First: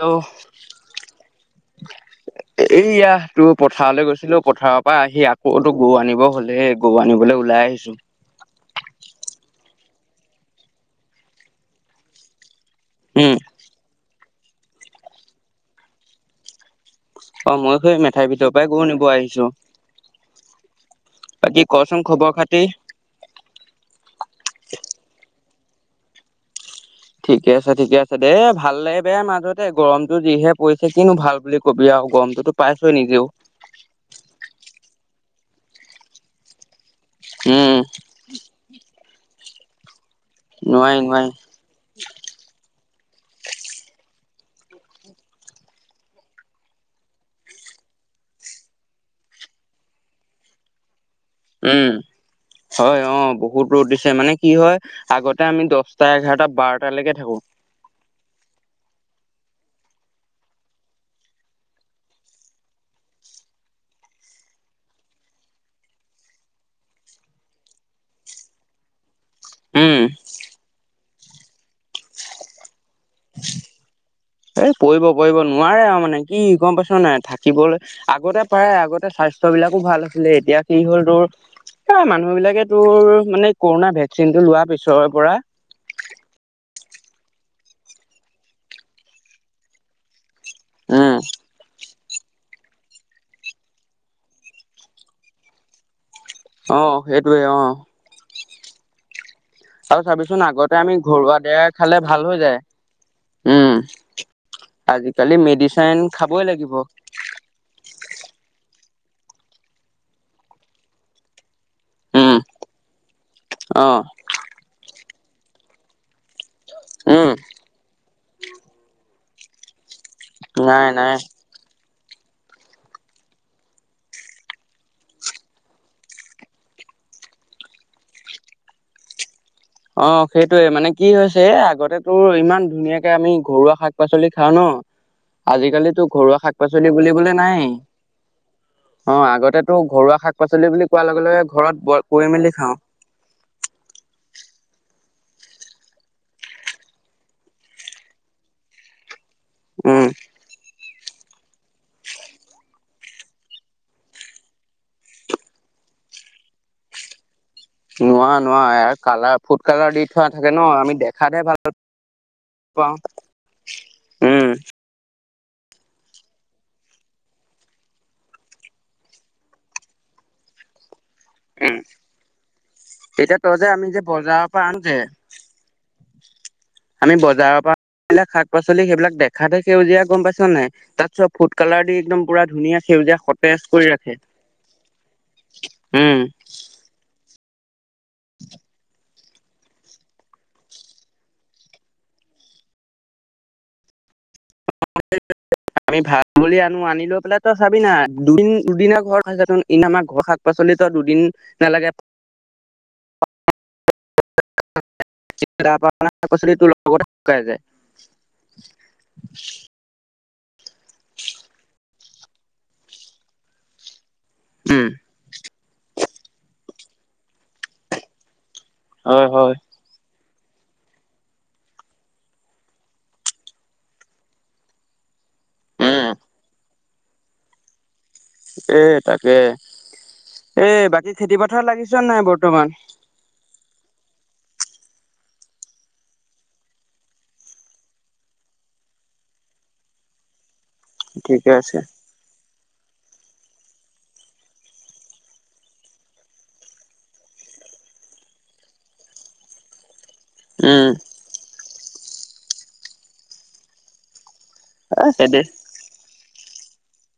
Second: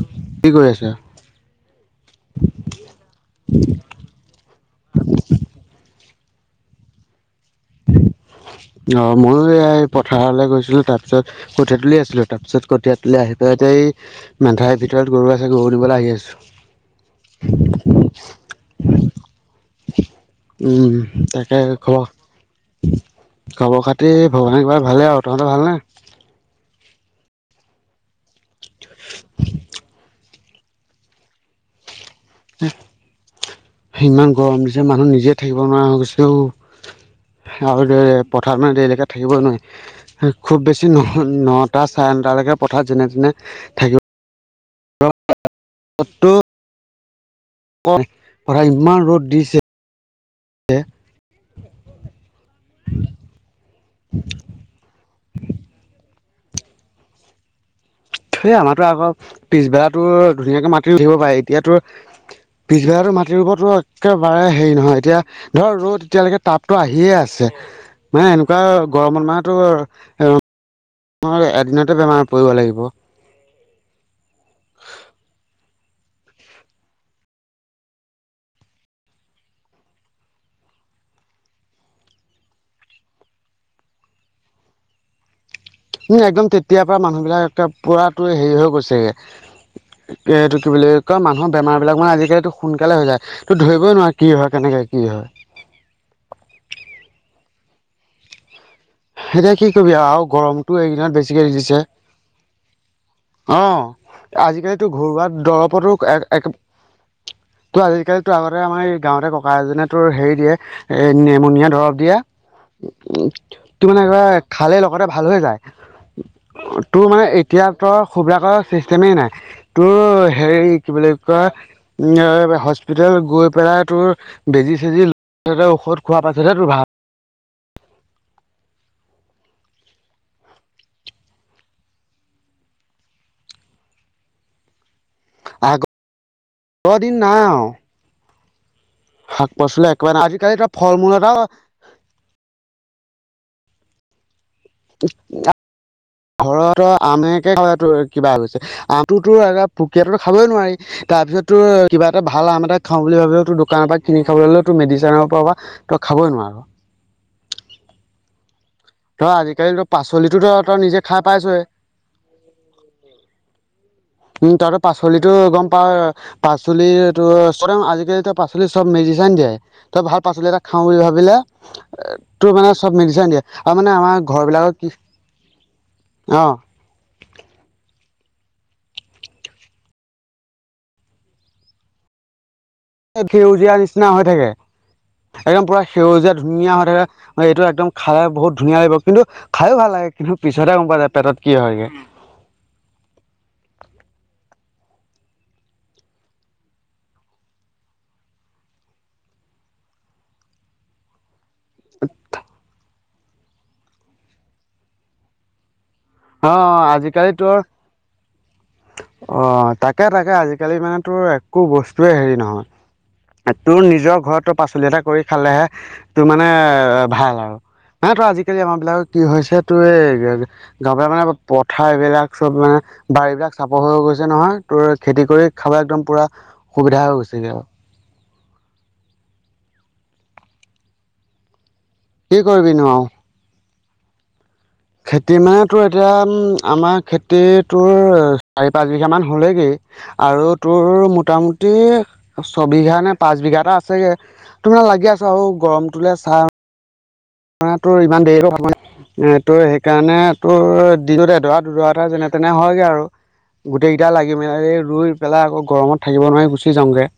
Hello! কি কৰি আছা? এইয়া তোৰ পথাৰলৈ গৈছিলোঁ পথাৰৰ পৰা আহি আকৌতো গৰু আনিব হ'লেহ গৰু আনিবলৈ ওলাই আহিছোঁ। অঁ ময়ো এই পথাৰলৈ গৈছিলো তাৰ পিছত কঠিয়া তুলি আছিলোঁ। তাৰ পিছত কঠীয়া তুলি উম আহি পেলাই যে এই মেঠাৰি ভিতৰত গৰু আছে গৰু দিবলৈ আহি আছোঁ। অঁ মই কৈ মেঠাই ভিতৰ পৰাই গৰু নিব আহিছোঁ। উমঁ তাকে খোৱা। তেই- খবৰ খাতি ভগৱানে কোৱাই ভালে আৰু তহঁতৰ ভাল নে? ঠিকে আছে ঠিকে আছে দে ভাল লাগে বে মাজতে গৰমতটো যিহে পৰিছে কিনো ভাল বুলি কবি আৰু গৰমটো। টো পাইছই নিজেও। ইমান গৰম দিছে মানুহ নিজে থাকিব নোৱাৰা হৈ গৈছেও উম আৰু দে। পথাৰত মানে দেৰিলৈকে থাকিবই নোৱাৰি খুব বেছি নোৱাৰি ন নোৱাৰি নটা। নটা চাৰে নটালৈকেতো পথাৰত যেনে তেনে থাকিব লাগিবতো। পট পথাত ইমান ৰ'দ দিছে। উম, হয়। অ, বহুত ৰ'দ দিছে মানে কি হয়। আগতে আমি দহটা, এঘাৰটা, বাৰটালৈকে থাকো। সেই আমাৰটো আকৌ, পিছবেলাতো ধুনীয়াকে মাটি ৰুই থাকিব পাৰে। এতিয়াতো পিছবেলা মাটি ৰুবটো একেবাৰে হেৰি নহয়। এতিয়া ধৰ ৰ'দ এতিয়ালৈকে তাপটো আহিয়ে আছে। মানে এনেকুৱা গৰমত মাহ উম টো এদিনতে বেমাৰ পৰিব লাগিব। এ পৰিব- পৰিব নোৱাৰে আৰু মানে। কি গম পাইছ ন, থাকিবলৈ আগতে পাৰে, আগতে স্বাস্থ্য বিলাকো ভাল আছিলে। এতিয়া কি হ'ল তোৰ মানুহ বিলাকে তোৰ মানে কৰোণনা ভেকচিনটো লোৱাৰ পিছৰ পৰা একদম তেতিয়াৰ পৰা মানুহবিলাক, পুৰাতো হেৰি হৈ গৈছেগে। এইটো কি বুলি উম কয়, মানুহৰ বেমাৰ এইবিলাক মানে আজিকালিতো সোনকালে হৈ যায়। তো ধৰিবই নোৱাৰাৰে কি হয়, কেনেকে কি হয়? অ, সেইটোয়ে, অ। এতিয়া কি কৰিবি আৰু। চাবিচোন আগতে গৰমটো এই আমি কেইদিনত ঘৰুৱা বেছিকে দি দৰৱ দিছে। খালে ভাল হৈ যায় অ, উম আজিকালিতো ঘৰুৱা আজিকালি দৰৱতো মেডিচিন এক- খাবই এক লাগিব তো, আজি কালিটো আগতে আমাৰ এই গাঁৱতে ককা এজনে তোৰ হেৰি দিয়ে। এ নেমুনিয়া দৰৱ দিয়ে, উম উম। অ তোৰ মানে একেবাৰে খালে লগতে ভাল হৈ যায়। তোৰ মানে উম এতিয়া তই খুব্ৰাকৰ চিষ্টেমেই নাই। তোৰ হেৰি নাই কি বুলি নাই কয় হস্পিতাল গৈ পেলাই তোৰ, বেজি- চেজি লৈ ঔষধ খোৱা পাছতহে তোৰ ভাল। অ, সেইটোয়ে মানে কি হৈছে। এ আগতেতো ইমান ধুনীয়াকে আমি ঘৰুৱা শাক- পাচলি খাওঁ ন। [inaudible] আজি কালিতো ঘৰুৱা শাক- পাচলি আগৰ দিন বুলিবলে নাই। আৰু অ, শাক আগতেতো পাচলি একেবাৰে ঘৰুৱা নাই শাক- আজিকালি তই পাচলি বুলি ফল কোৱাৰ মূল লগে এটা লগে ঘৰত, ব' কৰি মেলি খাওঁ। আম, ঘৰত আমেকে কিবা হৈছে, আম আমটোতো এ উম পুকীয়াটো খাবই নোৱাৰি। তাৰপিছত তোৰ কিবা এটা ভাল আম এটা খাওঁ বুলি ভাবিলও, তোৰ দোকানৰ পৰা কিনি খাবলৈলে তোৰ মেডিচিনৰ পৰা বা তই খাবই নোৱাৰো। নোৱাৰ- নোৱাৰ এই তই কালাৰ ফুড আজিকালি তই কালাৰ দি থোৱা পাচলিতো থাকে তই ন। তই আমি নিজে খাই দেখাতহে পাইছই ভাল পাওঁ। উম। তাৰপাছত, পাচলিটো গম পাওঁ, পাচলিটো চব আজি কালিতো পাচলিত চব মেডিচাইন দিয়ে। তই ভাল পাচলি এটা খাও বুলি ভাবিলে, তোৰ মানে চব মেডিচিন তেতিয়া দিয়ে। তই যে আৰু আমি মানে যে আমাৰ বজাৰৰ পৰা ঘৰবিলাকৰ আনো কি, যে অ। আমি বজাৰৰ পৰা এইবিলাক শাক-পচলি সেইবিলাক দেখাত হে সেউজীয়া, গম পাইছা নাই। তাত চব ফুড কালাৰ দি একদম পুৰা ধুনীয়া সেউজীয়া সতেজ সেউজীয়া কৰি নিচিনা ৰাখে হৈ থাকে। একদম পুৰা উম সেউজীয়া ধুনীয়া হয় থাকে। মানে এইটো একদম খালে বহুত ধুনীয়া লাগিব। কিন্তু খাইয়ো ভাল লাগে, কিন্তু পিছতহে গম পোৱা যায় পেটত কি হয়গে। আমি ভাল বুলি আনো, আনি লৈ পেলাই তো চাবি না। দুদিন- দুদিমান ঘৰত আনিছা চাচোন ই আমাৰ ঘৰ পাচলিত দুদিন নালাগে। [unintelligible] অ, লগতে আজিকালি শুকাই তোৰ, যায় অ, তাক তাকে- তাকে আজি কালি মানে তোৰ একো বস্তুয়ে হেৰি নহয়। তোৰ নিজৰ ঘৰত তোৰ পাচলি উম এটা কৰি খালেহে তোৰ মানে এ ভাল হয় আৰু। নহলে তোৰ আজিকালি আমাৰ কি হয় হয় হৈছে তোৰ এই [unintelligible] [unintelligible] মানে, পথাৰ এইবিলাক চব মানে, বাৰীবিলাক চাপৰ হৈ গৈছে নহয়। তোৰ খেতি কৰি খালে একদম উম, পূৰা সুবিধা হৈ গৈছেগে আৰু। এই, তাকে! এই, বাকী খেতি পথাৰত লাগিছ নাই, কি বৰ্তমান? কৰিবিনো আৰু খেতি মানে, তোৰ এতিয়া, আমাৰ খেতি তোৰ, চাৰি-পাঁচ বিঘামান হ'লেগেই। আৰু তোৰ ঠিকে মোটামুটি আছে ছবিঘা নে পাঁচ বিঘা এটা আছেগে। [unintelligible] লাগি আছোঁ আৰু গৰমটোলে [unintelligible] মানে, তোৰ, ইমান দেৰি [unintelligible] এ, তোৰ, সেইকাৰণে তোৰ, উম, দিনত এদৰা-দুধৰা এটা যেনে তেনে হয়গে আৰু। গোটেইকেইটা লাগি, মেলি এ ৰুই খেতি পেলাই আকৌ, গৰমত থাকিব নোৱাৰি, গুচি যাওঁগে।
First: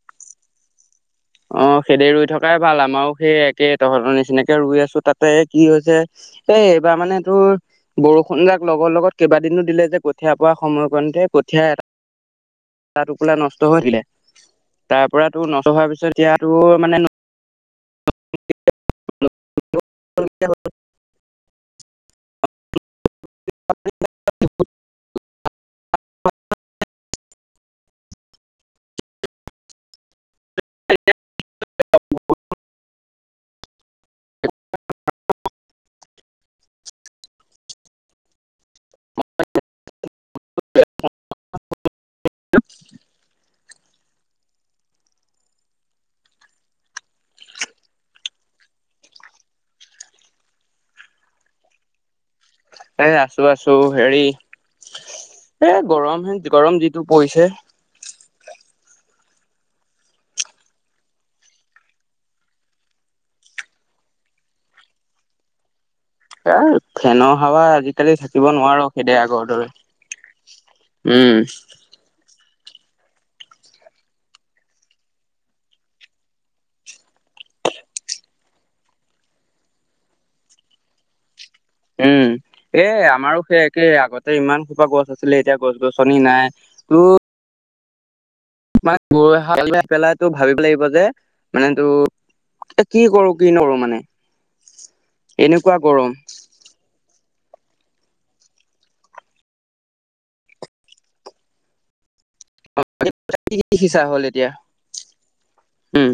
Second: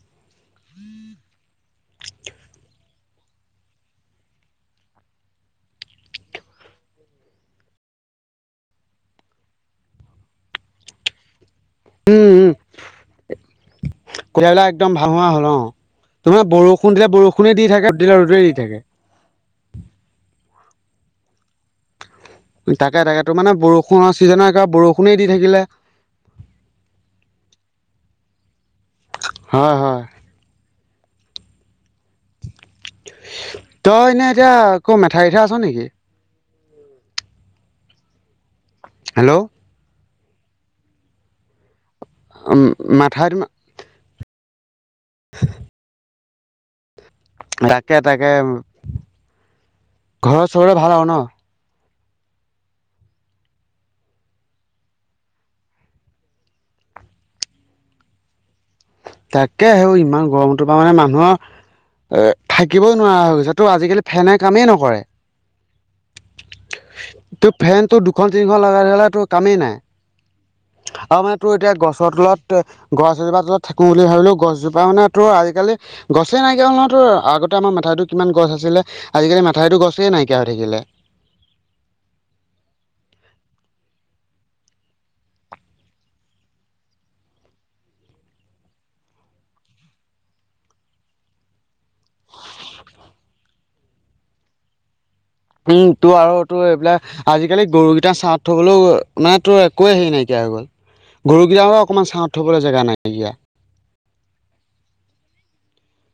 অ'! খেদি ৰুই থকাই ভাল। আমাৰো সেই একেই, তহঁতৰ নিচিনাকে ৰোই আছোঁ। তাতে কি হৈছে, এই, এইবাৰ মানে তোৰ বৰষুণ যাক লগৰ লগত, কেইবাদিনো দিলে যে, কঠীয়া পৰা সময়কণতে। কঠীয়া, উম উম এটা টোপোলা নষ্ট হৈ থাকিলে। কঠীয়াবিলাক একদম ভাল তাৰপৰা হোৱা তোৰ, হ'ল অ নষ্ট হোৱাৰ পিছত এতিয়া তোমাৰ তোৰ মানে বৰষুণ দিলে, বৰষুণে দি থাকে। ৰ'দ দিলে, ৰ'দে দি থাকে। [unintelligible] তাকে-তাকে, ত' মানে, বৰষুণৰ ছিজনত একেবাৰে বৰষুণে দি থাকিলে। হয়, হয়। তই এনেই এতিয়া, আকৌ মেথাৰিতহে আছ নেকি? হেল্ল'? অ'! মেথা [unintelligible] তাকে-তাকে, ঘৰৰ-চৰৰ ভাল আৰু ন'? এ, আছোঁ-আছোঁ। সেৰি, এ, গৰমহে, গৰম যিটো পৰিছে! তাকে, [unintelligible] ইমান গৰম! তোমাৰ মানে, মানুহৰ থাকিবই নোৱাৰা হৈ গৈছে। ত' আজিকালি, ফেনে কামেই নকৰে। এ ফেনৰ [unintelligible] তো হাৱা ফেনটো, আজিকালি থাকিব দুখন-তিনিখন নোৱাৰ লগাই ল'লে, খেদে তোৰ আগৰ কামেই দৰে নাই। আৰু উম। মানে, তোৰ এতিয়া, গছৰ তলত, গছ এজোপা তলত থাকোঁ বুলি ভাবিলোঁ, গছজোপা মানে, তোৰ আজিকালি, গছেই নাইকিয়া হ'ল নহয়, তোৰ। আগতে, আমাৰ মেথাউৰিটো কিমান গছ আছিলে। আজিকালি, মেথাউৰিটো গছেই নাইকিয়া, হৈ থাকিলে। উম। এ, আমাৰো সেই একে। আগতে, ইমান সোপা গছ আছিলে, এতিয়া গছ-গছনি নাই। তো [unintelligible] পেলাইটো ভাবিব লাগিব যে, মানে তো এ, কি কৰোঁ, কি নকৰোঁ মানে! এনেকুৱা উম, গৰম তো আৰু তোৰ এইবিলাক, আজিকালি গৰুকেইটা ছাঁহত থবলৈও, মানে তোৰ, একোৱে সেৰি নাইকিয়া হৈ গ'ল। গৰুকেইটাও অকমান ছাঁহত থ'বলে জেগা নাইকিয়া। কি কি সিচা হ'ল, এতিয়া? উম।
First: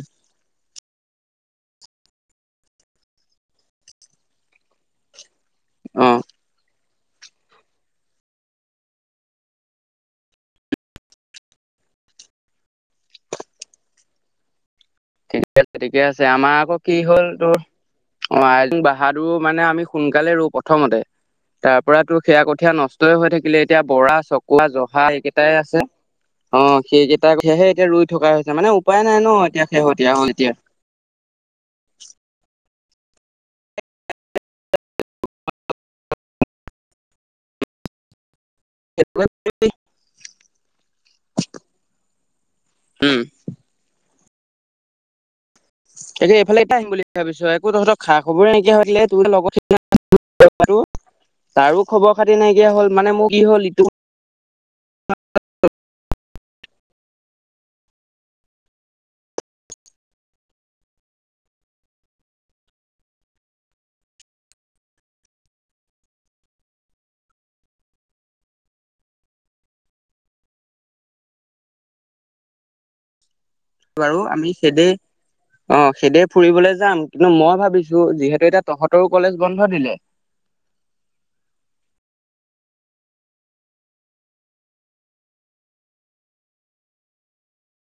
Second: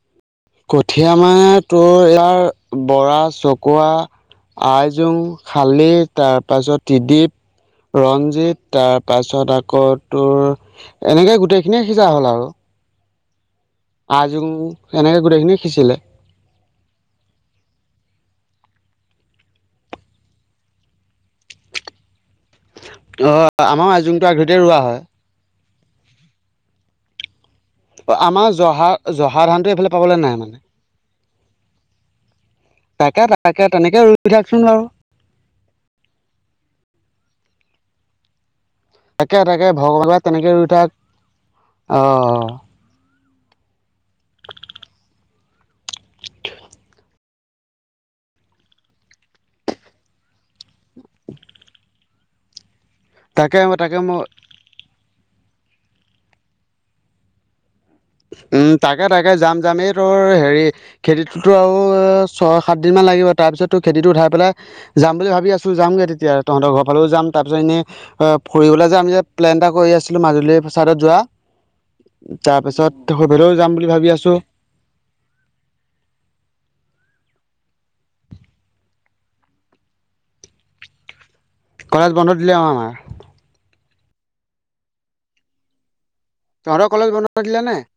কঠীয়া আমাৰ, তোৰ ইয়াৰ, বৰা, চকোৱা, আইজোং, শালি, অ', তাৰপাছত [unintelligible] ৰঞ্জিত, তাৰপাছত আকৌ তোৰ, এনেকে গোটেই খিনিয়ে সিচা হ'ল আৰু। আইজোং। ঠিকে আছে, ঠিকে আছে। আমাৰ আকৌ, কি হ'ল তোৰ, অ'! আইজোং, বাহাদুৰ মানে, আমি সোনকালে ৰোওঁ প্ৰথমতে। তাৰ পৰাতো, সেয়া কঠীয়া নষ্টই হৈ অ থাকিলে। এতিয়া, আমাৰ বৰা, আজোংটো আগধৰিতে চকোৱো, ৰোৱা হয় জহা এই কেইটাই আছে। অ'! সেইকেইটা কঠীয়াহে এতিয়া, ৰুই থকা হৈছে। মানে, উপায় নাই ন' এতিয়া! শেহতীয়া পাবলে হ'ল নাই এতিয়া মানে। তাকে তাকে তেনেকে ৰুই থাকচোন বাৰু তাকে তাকে ভগৰোৱা তেনেকে ৰুই থাক অঁ উম এদিন এইফালে এটা আহিম বুলি ভাবিছো একো তহঁৰ খবৰে নকিয়া হৈ থাকিলে তো লগ তাৰো খবৰ খাতি নাইকিয়া হ'ল মানে মোৰ কি তাকে হ'ল ইটো তাকে মই উম তাকে তাকে যাম যামেই তোৰ হেৰি খেতিটোতো আৰু ছয়, সাত দিন মান লাগিব তাৰপিছ তু খেতিটো উঠাই পেলাই যাম বুলি ভাবি আছো যামগে তেতিয়া তহঁতৰ ঘৰ ফালেও যাম তাৰ পিছত এনেই ফুৰিবলৈ যে আমি যে প্লেন এটা কৰি আছিলো মাজুলীৰ চাইদত যোৱা তাৰপিছত তহঁতৰ ফালেও যাম বুলি ভাবি বাৰু আছো আমি খেদে অ খেদে ফুৰিবলে যাম কিন্তু মই ভাবিছোঁ যিহেতু এতিয়া তহঁতৰো কলেজ বন্ধ দিলে কলেজ বন্ধ দিলে আৰু আমাৰ তহঁতৰ কলেজ বন্ধ দিলে নাই?